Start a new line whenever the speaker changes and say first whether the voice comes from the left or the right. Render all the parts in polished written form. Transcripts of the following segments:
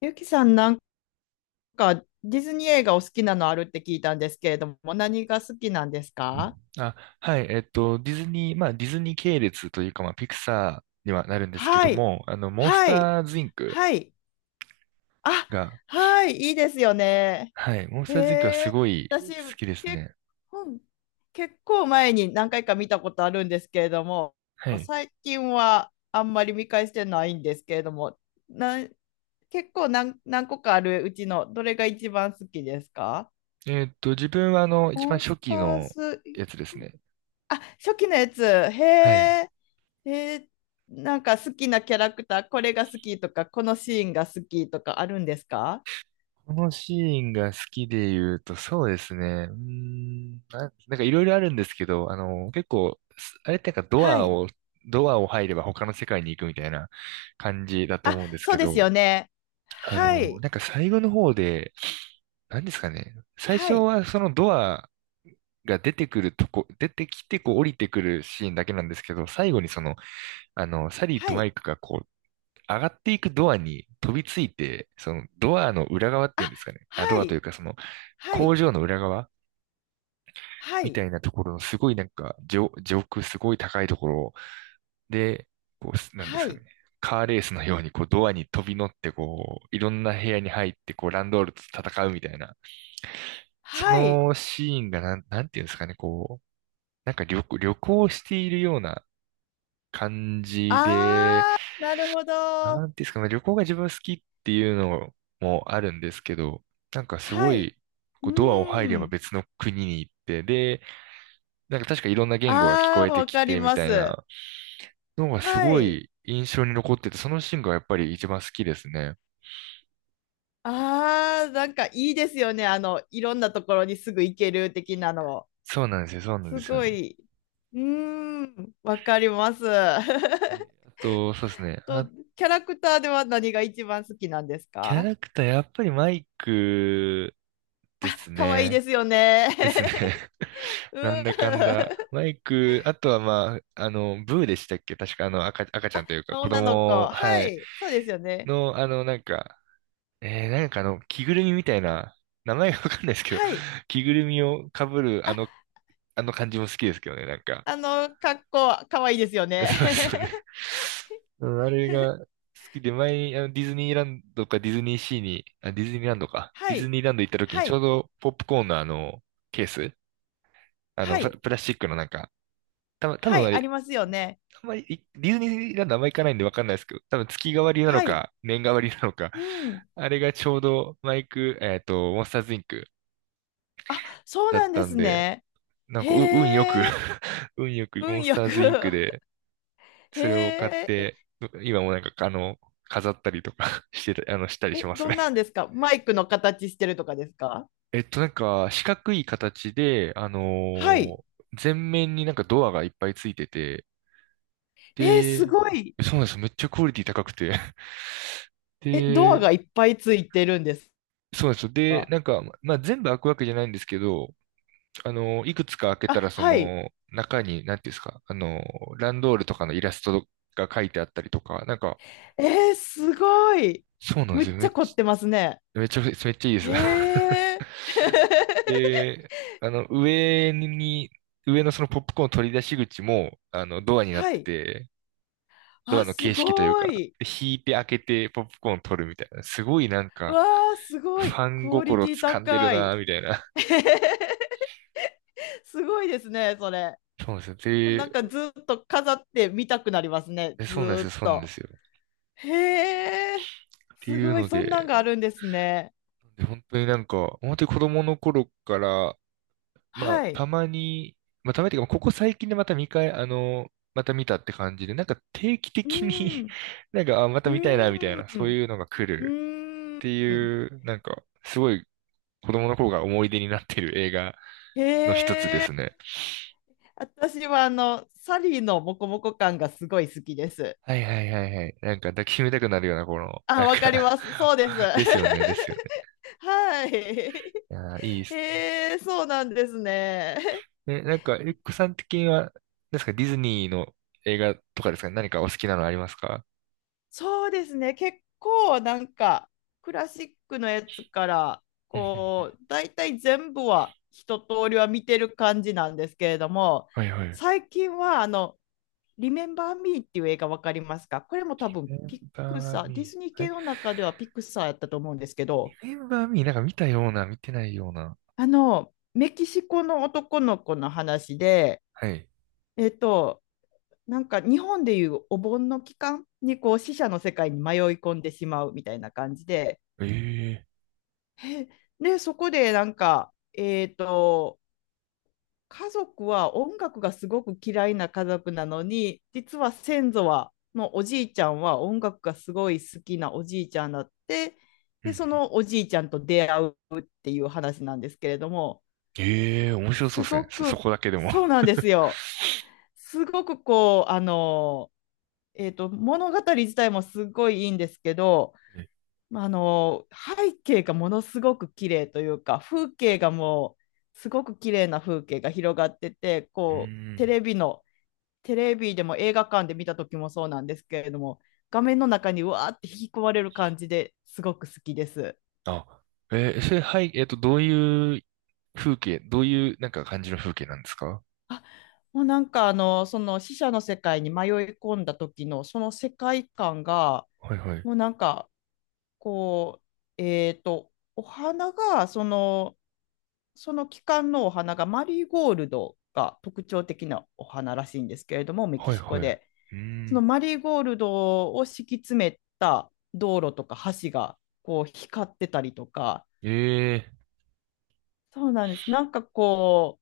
left: ゆきさん、なんかディズニー映画お好きなのあるって聞いたんですけれども、何が好きなんですか？
right: あ、はい、ディズニー、まあ、ディズニー系列というか、まあ、ピクサーにはなるんですけ
left: は
right: ど
left: い。
right: も、モンス
left: はい。
right: ターズインク
left: はい。あ、
right: が、
left: はい。いいですよね。
right: はい、モンス
left: へ
right: ターズインクはす
left: え。
right: ごい
left: 私、
right: 好きです
left: 結
right: ね。
left: 婚、結構前に何回か見たことあるんですけれども、
right: はい。
left: 最近はあんまり見返してないんですけれども、な、結構何個かあるうちのどれが一番好きですか？
right: えっと、自分は、一
left: モ
right: 番
left: ン
right: 初
left: スタ
right: 期
left: ー
right: の
left: ズ。
right: やつですね。
left: あ、初期のやつ。へ
right: はい。
left: え。えなんか好きなキャラクター、これが好きとか、このシーンが好きとかあるんですか？
right: このシーンが好きで言うと、そうですね。なんかいろいろあるんですけど、結構、あれってなんかド
left: は
right: ア
left: い。
right: を、ドアを入れば他の世界に行くみたいな感じだと
left: あ、
right: 思うんです
left: そう
right: け
left: です
right: ど、
left: よね。はい。
right: なんか最後の方で、何ですかね。最
left: は
right: 初
left: い。
right: はそのドアが出てくるとこ、出てきてこう降りてくるシーンだけなんですけど、最後にその、サリー
left: は
right: とマ
left: い。
right: イクがこう、上がっていくドアに飛びついて、そのドアの裏側っていうん
left: あ、
right: ですかね。あ、ド
left: は
right: アという
left: い。
right: かその
left: は
right: 工
left: い。
right: 場の裏側
left: は
right: みた
left: い。
right: いなところのすごいなんか上空すごい高いところで、こう、なんで
left: は
right: すかね。
left: い。
right: カーレースのようにこうドアに飛び乗ってこう、いろんな部屋に入ってこう、ランドールと戦うみたいな。そ
left: はい。
right: のシーンがなんていうんですかね、こう、旅行しているような感じで、
left: あー、なるほ
right: な
left: ど。
right: んていうんですかね、旅行が自分好きっていうのもあるんですけど、なんかすご
left: はい。
right: い、
left: う
right: こうドアを入れば
left: ーん。
right: 別の国に行って、で、なんか確かいろんな言語が聞こ
left: あ
right: え
left: ー、
right: て
left: わ
right: き
left: かり
right: てみ
left: ま
right: たい
left: す。
right: なのがす
left: は
right: ご
left: い。
right: い印象に残ってて、そのシーンがやっぱり一番好きですね。
left: ああ、なんかいいですよね。あの、いろんなところにすぐ行ける的なの。
right: そうなんですよ、そうなんで
left: す
right: すよ
left: ご
right: ね。
left: い。うーん、わかります。
right: あと、そうですね。
left: と、
right: あ、
left: キャラクターでは何が一番好きなんです
right: キャ
left: か？
right: ラクター、やっぱりマイクです
left: 可愛いで
right: ね。
left: すよ
right: ですね。
left: ね。う
right: なんだかん
left: ん。
right: だ。マイク、あとはまあ、ブーでしたっけ、確かあの赤ちゃんというか子
left: 女の子。
right: 供、は
left: は
right: い。
left: い。そうですよね。
right: の、着ぐるみみたいな、名前がわかんないですけど、
left: はい。
right: 着ぐるみを被る
left: あ、
right: あの感じも好きですけどね、なんか。
left: あの、格好、可愛いですよ ね。
right: そうですよね。うん、あれが好きで、前にあのディズニーランドかディズニーシーに、あ、ディズニーランドか。デ
left: は
right: ィズ
left: い。
right: ニーランド行った時に
left: は
right: ちょう
left: い。
right: どポップコーンのあの、ケース、
left: はい。
right: プラスチックのなんか、多
left: は
right: 分あ
left: い。あ
right: れ、
left: りますよね。
right: あんまり、ディズニーランドあんま行かないんでわかんないですけど、多分月替わりなの
left: はい。
right: か、年替わりなのか、
left: うん。
right: あれがちょうどマイク、モンスターズインク
left: あ、そう
right: だ
left: な
right: っ
left: んで
right: たん
left: す
right: で、
left: ね。
right: なんか運よく
left: へえ、
right: 運よくモン
left: 運
right: ス
left: よ
right: ターズインク
left: く。
right: で、
left: へ
right: それを買っ
left: え、え、
right: て、今もなんか、飾ったりとか してた、あの、したりし
left: え、
right: ます
left: どん
right: ね。
left: なんですか、マイクの形してるとかですか？
right: 四角い形で、
left: はい。
right: ー前面になんかドアがいっぱいついてて、
left: えー、す
right: で、
left: ごい。
right: そうなんですよ。めっちゃクオリティ高くて。
left: え、ドア
right: で、
left: がいっぱいついてるんです
right: そうなんですよ。で、
left: か？
right: なんか、まあ、全部開くわけじゃないんですけど、いくつか開け
left: あ、
right: たら、そ
left: はい。
right: の、中に、なんていうんですか、ランドールとかのイラストが書いてあったりとか、なんか、
left: えー、すごい。
right: そうなんで
left: むっ
right: すよ。
left: ちゃ凝ってますね。
right: めっちゃいいです。
left: へえ。
right: で、あの、上に、上のそのポップコーン取り出し口も、ドアになっ
left: は
right: て
left: い。
right: て、ドア
left: あ、
right: の
left: す
right: 形式という
left: ご
right: か、
left: い。
right: 引いて開けてポップコーン取るみたいな、すごいなんか、
left: わあ、すご
right: フ
left: い。
right: ァン
left: クオリ
right: 心
left: ティ
right: 掴んでる
left: 高
right: な、
left: い。
right: みたいな。
left: すごいですね、それ。
right: そうなんですよ。
left: なん
right: で、
left: かずっと飾って見たくなりますね、
right: で
left: ず
right: そうなんです
left: ー
right: よ、
left: っ
right: そうなんで
left: と。
right: すよ。
left: へえ、
right: って
left: す
right: いう
left: ごい、
right: の
left: そんなん
right: で、
left: があるんですね。
right: で本当になんか、本当に子供の頃から、まあ、
left: は
right: た
left: い。
right: まに、まあ、たまにっていうか、ここ最近でまた見返、あの、また見たって感じで、なんか定期
left: う
right: 的に
left: ーん、
right: なんか、あ、ま
left: う
right: た見たいな、みたいな、
left: ー
right: そう
left: ん、
right: いうのが来
left: う
right: るって
left: ーん。
right: いう、なんか、すごい子供の頃が思い出になってる映画
left: へ
right: の一つで
left: え、
right: すね。
left: 私はあの、サリーのモコモコ感がすごい好きです。
right: はいはいはいはい。なんか抱きしめたくなるような、この、な
left: あ、
right: ん
left: わかり
right: か
left: ます。そうです。は
right: ですよね、ですよね。
left: い。
right: いやー、いいっすね。
left: へえ、そうなんですね。
right: え、なんか、エッグさん的には、ですか、ディズニーの映画とかですかね、何かお好きなのありますか？
left: そうですね、結構なんかクラシックのやつから
right: うんうんう
left: こ
right: ん。
left: う大体全部は一通りは見てる感じなんですけれども、
right: はいはい。
left: 最近はあの「リメンバー・ミー」っていう映画わかりますか？これも多
right: リ
left: 分
right: メン
left: ピク
right: バー
left: サー、ディ
right: ミ
left: ズニー
right: ー、は
left: 系
right: い。
left: の中ではピクサーやったと思うんですけど、
right: R E M E、 なんか見たような、見てないような。
left: あのメキシコの男の子の話で、
right: はい。
left: えっとなんか日本でいうお盆の期間にこう死者の世界に迷い込んでしまうみたいな感じで、
right: ええ。
left: で、そこでなんか、家族は音楽がすごく嫌いな家族なのに、実は先祖は、のおじいちゃんは音楽がすごい好きなおじいちゃんだって、
right: うん
left: で、
right: うん。
left: そのおじいちゃんと出会うっていう話なんですけれども、
right: ええ、面白そう
left: す
right: です
left: ご
right: ね。そ、そ
left: く、
right: こだけでも。
left: そうなんですよ。すごくこう、あの、物語自体もすごいいいんですけど、
right: え、
left: まああの背景がものすごく綺麗というか、風景がもうすごく綺麗な風景が広がってて、
right: うー
left: こう
right: ん。
left: テレビでも映画館で見た時もそうなんですけれども、画面の中にうわーって引き込まれる感じですごく好きです。
right: あ、えーそれ、はい、どういうどういう、なんか感じの風景なんですか？
left: あ、もうなんかあのその死者の世界に迷い込んだ時のその世界観が、
right: はいはい。
left: もうなんかこうお花がその、その期間のお花がマリーゴールドが特徴的なお花らしいんですけれども、メキ
right: はい
left: シ
right: は
left: コ
right: い。う
left: で。
right: ー
left: その
right: ん。
left: マリーゴールドを敷き詰めた道路とか、橋がこう光ってたりとか、
right: ええ。
left: そうなんです。なんかこ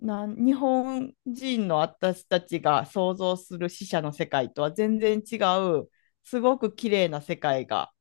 left: う、日本人の私たちが想像する死者の世界とは全然違う、すごく綺麗な世界が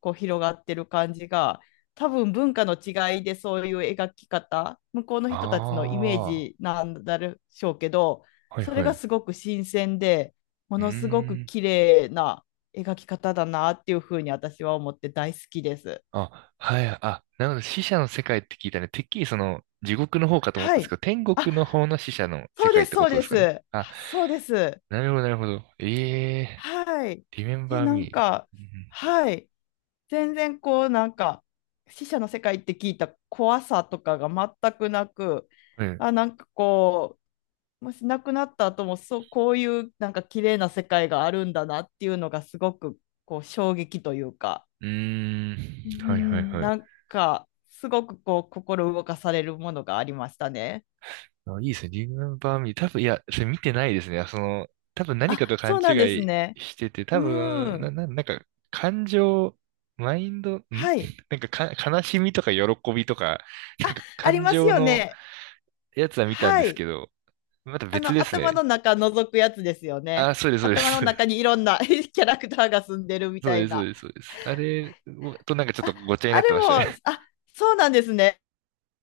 left: こう広がってる感じが、多分文化の違いでそういう描き方、向こうの
right: あ
left: 人たちのイメー
right: あー。
left: ジなんだでしょうけど、
right: はい
left: それ
right: はい。
left: が
right: う
left: すごく新鮮で、も
right: ー
left: のすごく
right: ん。
left: 綺麗な描き方だなっていうふうに私は思って大好きです。
right: あ、はい、あ、なるほど、死者の世界って聞いたね。てっきりその、地獄の方かと思っ
left: は
right: たんです
left: い。
right: けど、天
left: あ、
right: 国の方の死者の世
left: そう
right: 界
left: で
right: っ
left: す、
right: てこ
left: そう
right: とで
left: で
right: すか
left: す。
right: ね。あ、
left: あ、そうです。
right: なるほど、なるほど。ええ
left: はい。
right: ー、
left: で、
right: Remember
left: なん
right: Me。
left: か、
right: うん。
left: はい。全然こう、なんか、死者の世界って聞いた怖さとかが全くなく、
right: うん。
left: あ、なんかこう、もし亡くなった後も、そう、こういうなんか綺麗な世界があるんだなっていうのがすごくこう衝撃というか、
right: うーん。
left: う
right: はい、はい、
left: ん、
right: はい。
left: なんか、すごくこう、心動かされるものがありましたね。
right: あ、いいですね。Remember Me。多分、いや、それ見てないですね。その、多分何か
left: あ、
right: と勘
left: そう
right: 違
left: なんです
right: い
left: ね。
right: してて、多
left: う
right: 分、
left: ん。
right: なんか、感情、マインド、ん、
left: はい。
right: なんかか、悲しみとか喜びとか、なんか
left: あり
right: 感
left: ます
right: 情
left: よ
right: の
left: ね。
right: やつは見たん
left: は
right: です
left: い。
right: けど、また
left: あ
right: 別
left: の、
right: です
left: 頭
right: ね。
left: の中覗くやつですよね。
right: あ、そうです、そうで
left: 頭の
right: す。
left: 中にいろんな キャラクターが住んでるみ
right: そう
left: た
right: で
left: い
right: す、そう
left: な。
right: です、そうです。あれとなんかちょっと
left: あ、
right: ごっちゃにな
left: あ
right: って
left: れ
right: まし
left: も、
right: た
left: あ、
right: ね。
left: そうなんですね。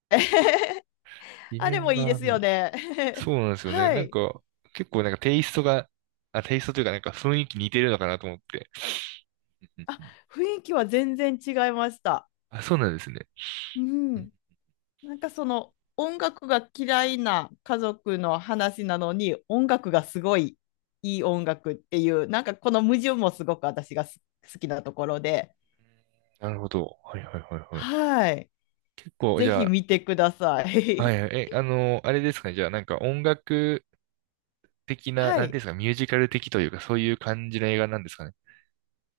left: あれもいいで
right: Remember
left: すよ
right: Me。
left: ね。
right: そうなんですよね。
left: は
right: なん
left: い。
right: か、結構なんかテイストというかなんか雰囲気似てるのかなと思って。う
left: あ、
right: ん。
left: 雰囲気は全然違いました。
right: あ、そうなんですね。
left: う
right: うん。
left: ん。なんかその音楽が嫌いな家族の話なのに、音楽がすごいいい音楽っていう、なんかこの矛盾もすごく私が好きなところで、
right: なるほど。はいはいはいはい。
left: はい。
right: 結構、
left: ぜ
right: じ
left: ひ
right: ゃ
left: 見てくださ
right: あ、は
left: い。
right: い はい。え、あれですかね。じゃあなんか音楽的な、なんて
left: は
right: いうんで
left: い。
right: すか、ミュージカル的というか、そういう感じの映画なんですかね。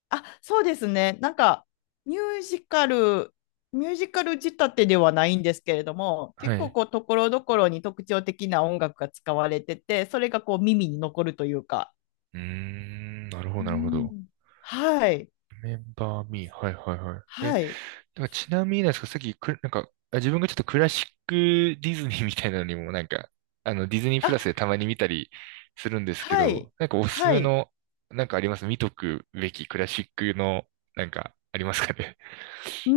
left: あ、そうですね。なんか、ミュージカル、ミュージカル仕立てではないんですけれども、
right: は
left: 結構
right: い。
left: こう、ところどころに特徴的な音楽が使われてて、それがこう、耳に残るというか。
right: うーん、なるほど、
left: う
right: なるほど。
left: ん。はい。
right: メンバーミー、はいはいはい。え、だ
left: は
right: か
left: い。
right: らちなみになんですか、さっきく、なんか、あ自分がちょっとクラシックディズニーみたいなのにも、なんか、ディズニープ
left: あ、
right: ラスでたまに見たりするんですけ
left: は
right: ど、
left: い。
right: なんかおすす
left: は
right: め
left: い。
right: の、なんかあります、見とくべきクラシックの、なんか、ありますかね？
left: う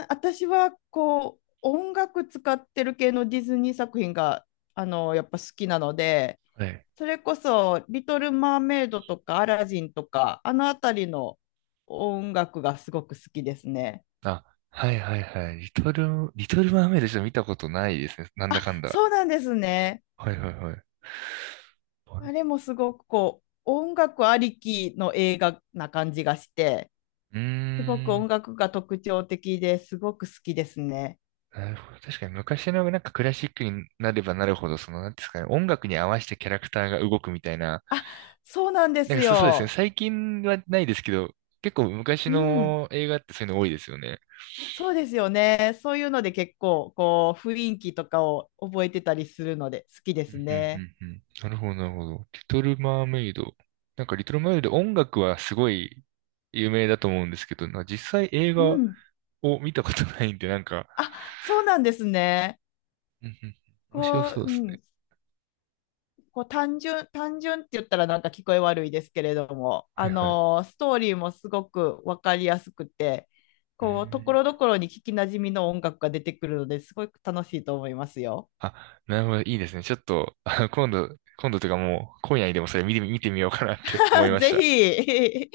left: ーん、私はこう、音楽使ってる系のディズニー作品が、あの、やっぱ好きなので、
right: はい。
left: それこそ、リトル・マーメイドとか、アラジンとか、あのあたりの音楽がすごく好きですね。
right: あ、はいはいはい。リトルマーメイドちょっと見たことないですね。なんだかんだ。
left: そうなんですね。
right: はいはいはい。な
left: あれ
right: る、
left: もすごくこう、音楽ありきの映画な感じがして、
right: うー
left: すごく音
right: ん。
left: 楽が特徴的ですごく好きですね。
right: なるほど。確かに昔のなんかクラシックになればなるほど、その、なんていうんですかね、音楽に合わせてキャラクターが動くみたいな、
left: そうなんです
right: そうですね。
left: よ。
right: 最近はないですけど、結構昔
left: うん。
right: の映画ってそういうの多いですよね。
left: そうですよね。そういうので結構、こう、雰囲気とかを覚えてたりするので好きで
right: う
left: す
right: んう
left: ね。
right: んうんうん。なるほど、なるほど。リトル・マーメイド。なんかリトル・マーメイド音楽はすごい有名だと思うんですけど、なんか実際映
left: う
right: 画
left: ん。
right: を見たことないんで、なんか、
left: あ、そうなんですね。
right: うんうん、面白
left: こう、
right: そう
left: う
right: ですね。
left: ん、こう単純って言ったらなんか聞こえ悪いですけれども、
right: はいはい。
left: ストーリーもすごく分かりやすくて、
right: う
left: こう、とこ
right: ん。
left: ろどころに聞きなじみの音楽が出てくるのですごく楽しいと思いますよ。
right: あ、なるほど、いいですね。ちょっと、あの、今度、今度というかもう、今夜にでもそれ見てみ、見てみようかなって思い まし
left: ぜ
right: た。
left: ひ